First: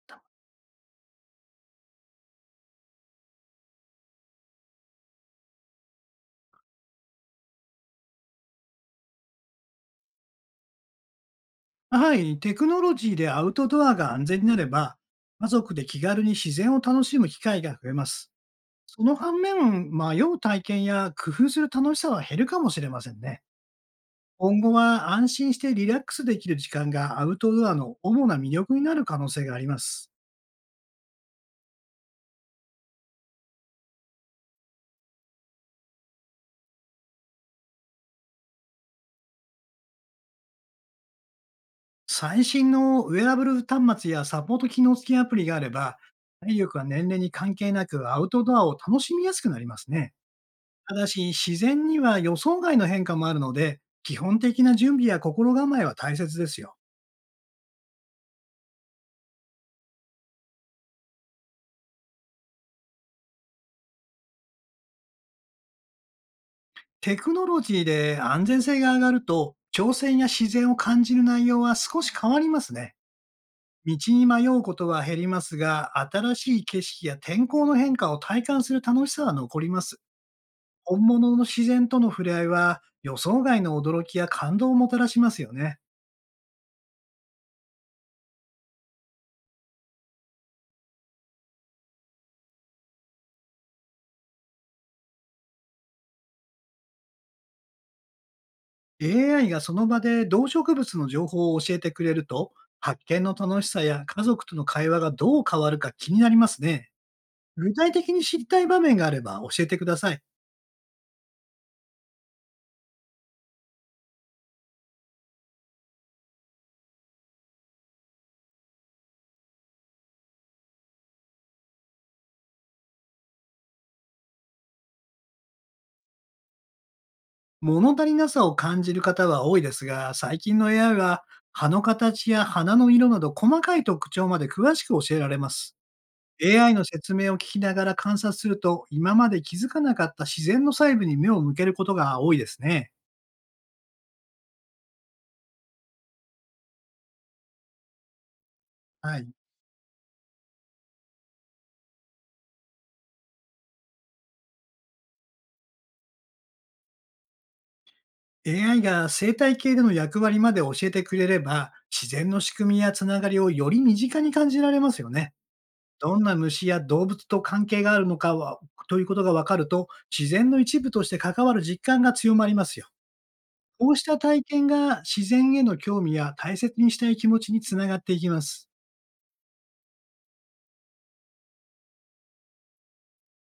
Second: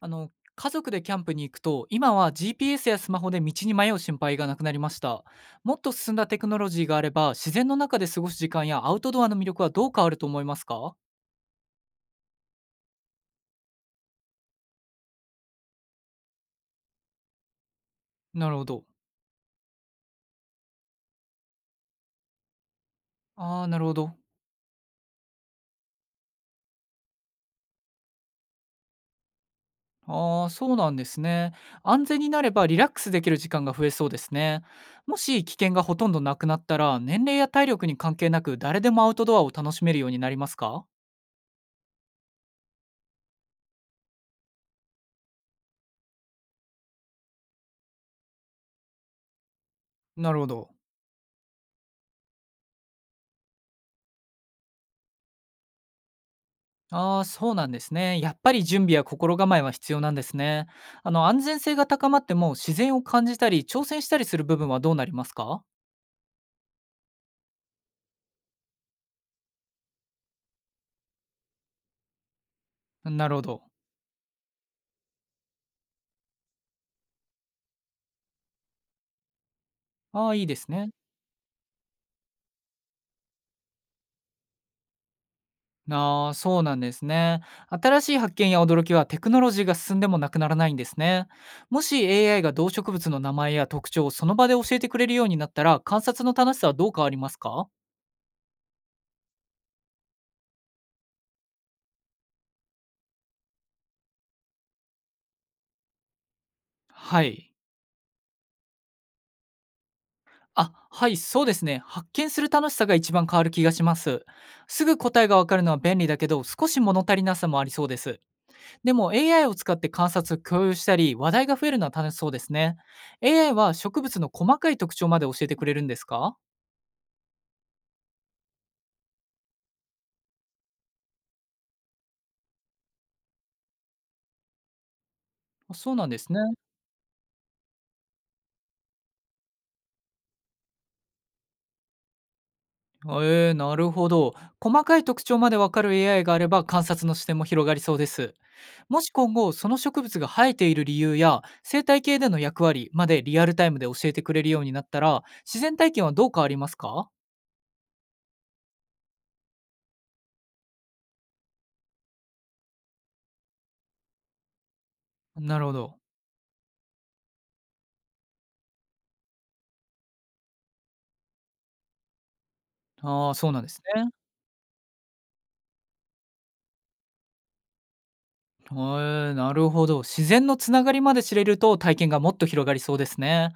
あの、家族でキャンプに行くと、今は GPS やスマホで道に迷う心配がなくなりました。もっと進んだテクノロジーがあれば、自然の中で過ごす時間やアウトドアの魅力はどう変わると思いますか？はい、テクノロジーでアウトドアが安全になれば、家族で気軽に自然を楽しむ機会が増えます。なるほど。その反面、迷う体験や工夫する楽しさは減るかもしれませんね。ああ、なるほど。今後は安心してリラックスできる時間がアウトドアの主な魅力になる可能性があります。ああ、そうなんですね。安全になればリラックスできる時間が増えそうですね。もし危険がほとんどなくなったら、年齢や体力に関係なく誰でもアウトドアを楽しめるようになりますか？最新のウェアブル端末やサポート機能付きアプリがあれば、体力は年齢に関係なくアウトドアを楽しみやすくなりますね。なるほど。ただし、自然には予想外の変化もあるので、基本的な準備や心構えは大切ですよ。ああ、そうなんですね。やっぱり準備や心構えは必要なんですね。安全性が高まっても自然を感じたり挑戦したりする部分はどうなりますか？テクノロジーで安全性が上がると、挑戦や自然を感じる内容は少し変わりますね。なるほど。道に迷うことは減りますが、新しい景色や天候の変化を体感する楽しさは残ります。ああ、いいですね。本物の自然との触れ合いは、予想外の驚きや感動をもたらしますよね。ああ、そうなんですね。新しい発見や驚きはテクノロジーが進んでもなくならないんですね。もし AI が動植物の名前や特徴をその場で教えてくれるようになったら観察の楽しさはどう変わりますか？ AI がその場で動植物の情報を教えてくれると、発見の楽しさや家族との会話がどう変わるか気になりますね。はい。具体的に知りたい場面があれば教えてください。あ、はい、そうですね。発見する楽しさが一番変わる気がします。すぐ答えがわかるのは便利だけど、少し物足りなさもありそうです。でも AI を使って観察、共有したり、話題が増えるのは楽しそうですね。AI は植物の細かい特徴まで教えてくれるんですか？物足りなさを感じる方は多いですが、最近の AI は葉の形や花の色など細かい特徴まで詳しく教えられます。あ、そうなんですね。AI の説明を聞きながら観察すると、今まで気づかなかった自然の細部に目を向けることが多いですね。なるほど。細かい特徴までわかる AI があれば観察の視点も広がりそうです。もしはい。今後、その植物が生えている理由や生態系での役割までリアルタイムで教えてくれるようになったら、自然体験はどう変わりますか？ AI が生態系での役割まで教えてくれれば、自然の仕組みやつながりをより身近に感じられますよね。なるほど。どんな虫や動物と関係があるのかは、ということがわかると、自然の一部として関わる実感が強まりますよ。ああ、そうなんですこうしね。た体験が自然への興味や大切にしたい気持ちにつながっていきます。へえ、なるほど。自然のつながりまで知れると体験がもっと広がりそうですね。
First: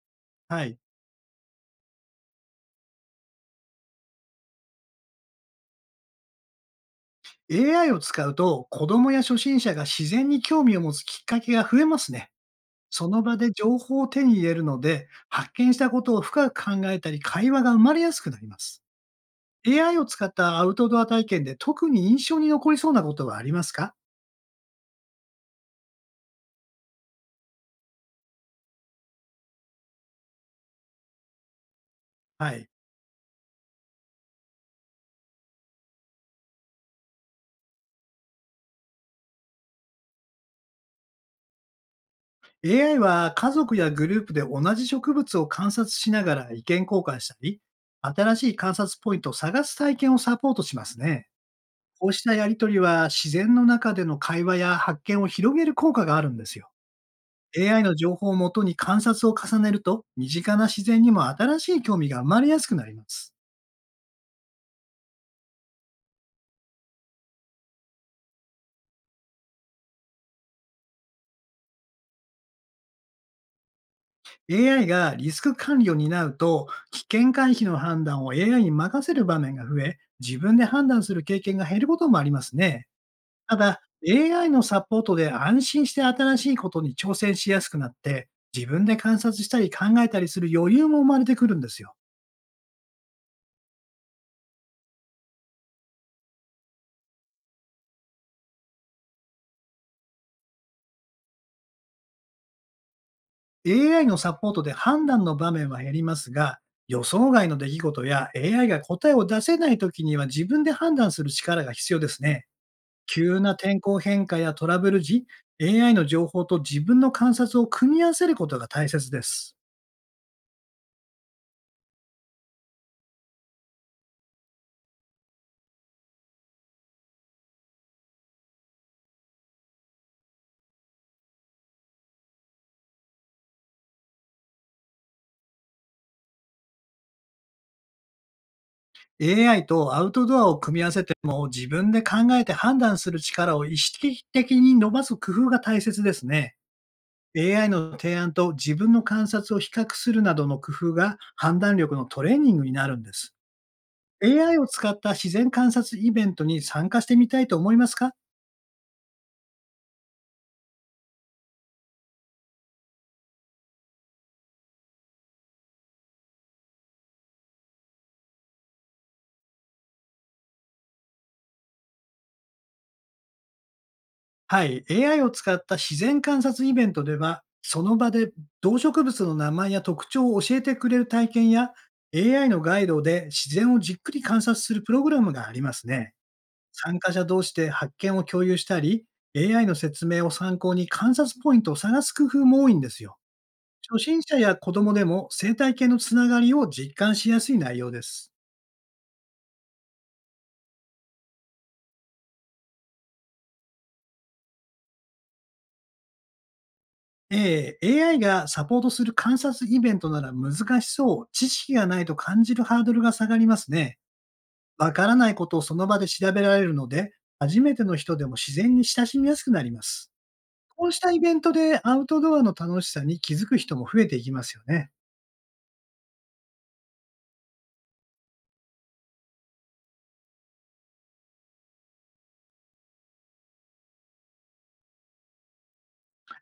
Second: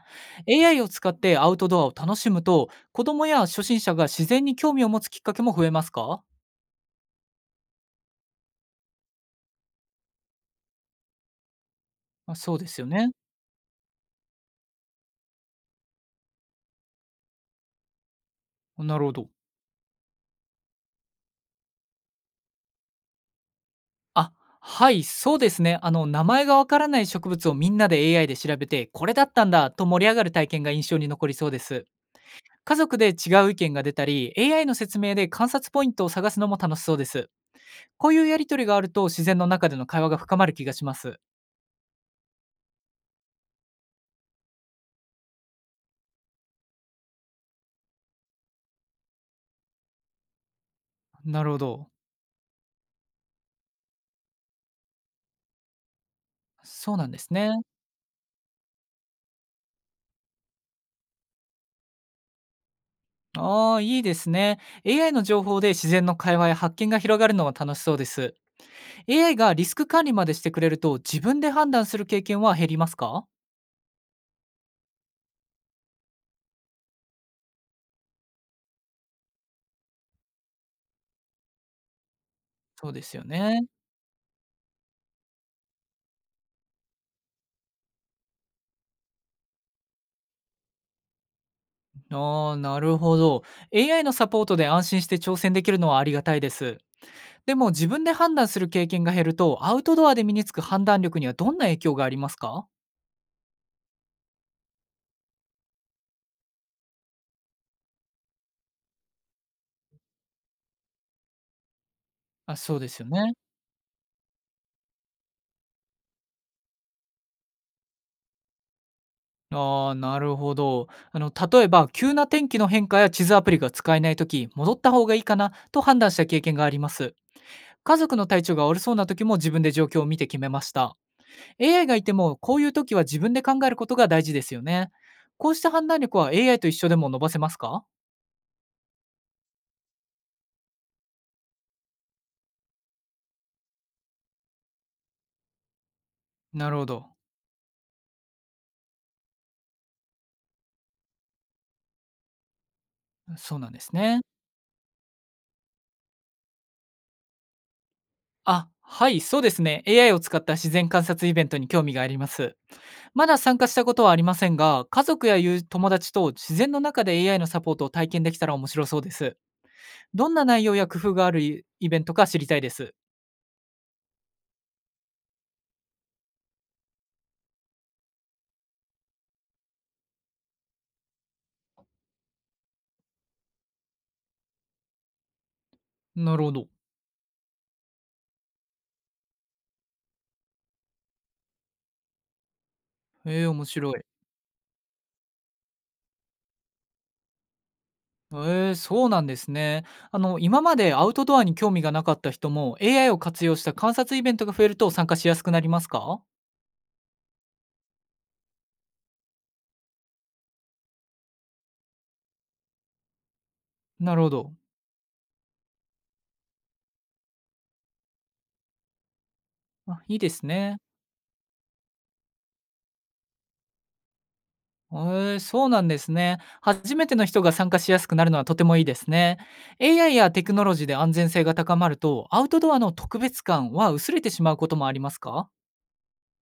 はい。AI を使ってアウトドアを楽しむと、子供や初心者が自然に興味を持つきっかけも増えますか？ AI を使うと、子供や初心者が自然に興味を持つきっかけが増えますね。あ、そうですよそね。の場で情報を手に入れるので、発見したことを深く考えたり、会話が生まれやすくなります。なるほど。AI を使ったアウトドア体験で特に印象に残りそうなことはありますか？あ、はい、そうですね。名前がわからない植物をみんなで AI で調べて、これだったんだと盛り上がる体験が印象に残りそうです。はい。家族で違う意見が出たり、AI の説明で観察ポイントを探すのも楽しそうです。こういうやりとりがあると自然の中での会話が深まる気がします。AI は家族やグループで同じ植物を観察しながら意見交換したり、新しい観察ポイントを探す体験をサポートしますね。なるほど。こうしたやりとりは自然の中での会話や発見を広げる効果があるんですよ。そうなんですね。AI の情報をもとに観察を重ねると、身近な自然にも新しい興味が生まれやすくなります。ああ、いいですね。AI の情報で自然の会話や発見が広がるのは楽しそうです。AI がリスク管理までしてくれると自分で判断する経験は減りますか？ AI がリスク管理を担うと、危険回避の判断を AI に任せる場面が増え、自分で判断する経験が減ることもありますね。そうですよたね。だ、AI のサポートで安心して新しいことに挑戦しやすくなって、自分で観察したり考えたりする余裕も生まれてくるんですよ。ああ、なるほど。AI のサポートで安心して挑戦できるのはありがたいです。でも自分で判断する経験が減ると、アウトドアで身につく判断力にはどんな影響がありますか？ AI のサポートで判断の場面は減りますが、予想外の出来事や AI が答えを出せないときには自分で判断する力が必要ですね。あ、そうですよね。急な天候変化やトラブル時、AI の情報と自分の観察を組み合わせることが大切です。ああ、なるほど。例えば、急な天気の変化や地図アプリが使えないとき、戻った方がいいかなと判断した経験があります。家族の体調が悪そうなときも自分で状況を見て決めました。AI がいても、こういうときは自分で考えることが大事ですよね。こうした判断力は AI と一緒でも伸ばせますか？ AI とアウトドアを組み合わせても自分で考えて判断する力を意識的に伸ばす工夫が大切ですね。なるほど。AI の提案と自分の観察を比較するなどの工夫が判断力のトレーニングになるんです。そうなんですね。AI を使った自然観察イベントに参加してみたいと思いますか？あ、はい、そうですね。AI を使った自然観察イベントに興味があります。まだ参加したことはありませんが、家族や友友達と自然の中で AI のサポートを体験できたら面白そうです。どんな内容や工夫があるイイベントか知りたいです。はい。AI を使った自然観察イベントでは、その場で動植物の名前や特徴を教えてくれる体験や、AI のガイドで自然をじっくり観察するプログラムがありますね。なるほど。参加者同士で発見を共有したり、AI の説明を参考に観察ポイントを探す工夫も多いんですよ。面白初い。心者や子供でも生態系のつながりを実感しやすい内容です。そうなんですね。今までアウトドアに興味がなかった人も AI を活用した観察イベントが増えると参加しやすくなりますか？え AI がサポートする観察イベントなら難しそう、知識がないと感じるハードルが下がりますね。なるほど。わからないことをその場で調べられるので、初めての人でも自然に親しみやすくなりまあ、す。いいですね。こうしたイベントでアウトドアの楽しさに気づく人も増えていきますよね。へえ、そうなんですね。初めての人が参加しやすくなるのはとてもいいですね。AI やテクノロジーで安全性が高まると、アウトドアの特別感は薄れてしまうこともありますか？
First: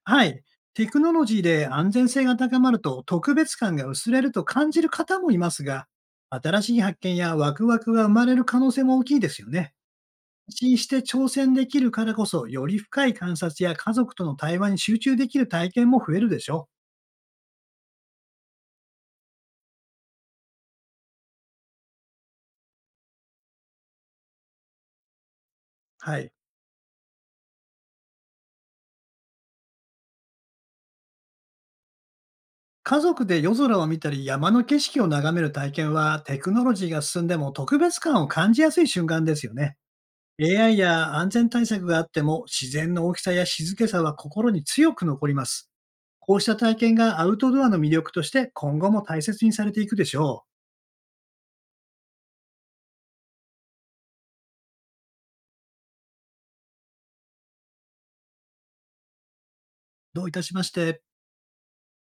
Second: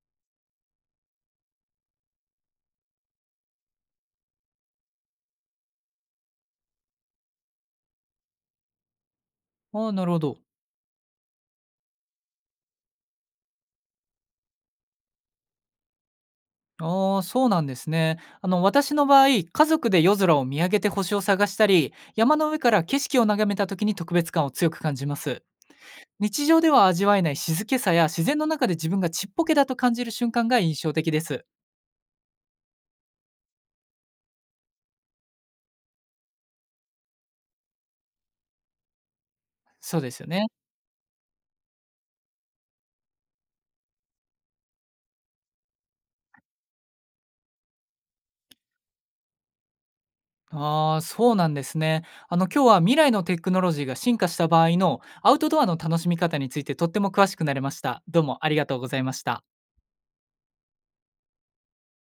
はい。テクノロジーで安全性が高まると特別感が薄れると感じる方もいますが、新しい発見やワクワクが生まれる可能性も大きいですよね。ああ、なるほど。心して挑戦できるからこそ、より深い観察や家族との対話に集中できる体験も増えるでしょう。ああ、そうなんですね。私の場合、家族で夜空を見上げて星を探したり、山の上から景色を眺めた時に特別感を強く感じます。はい。日常では味わえない静けさや自然の中で自分がちっぽけだと感じる瞬間が印象的です。家族で夜空を見たり山の景色を眺める体験はテクノロジーが進んでも特別感を感じやすい瞬間ですよね。そうですよね。AI や安全対策があっても自然の大きさや静けさは心に強く残ります。こうした体験がアウトドアの魅力として今後も大切にされていくでしょう。ああ、そうなんですね。今日は未来のテクノロジーが進化した場合のアウトドアの楽しみ方についてとっても詳しくなれました。どうもありがとうございました。どういたしまして。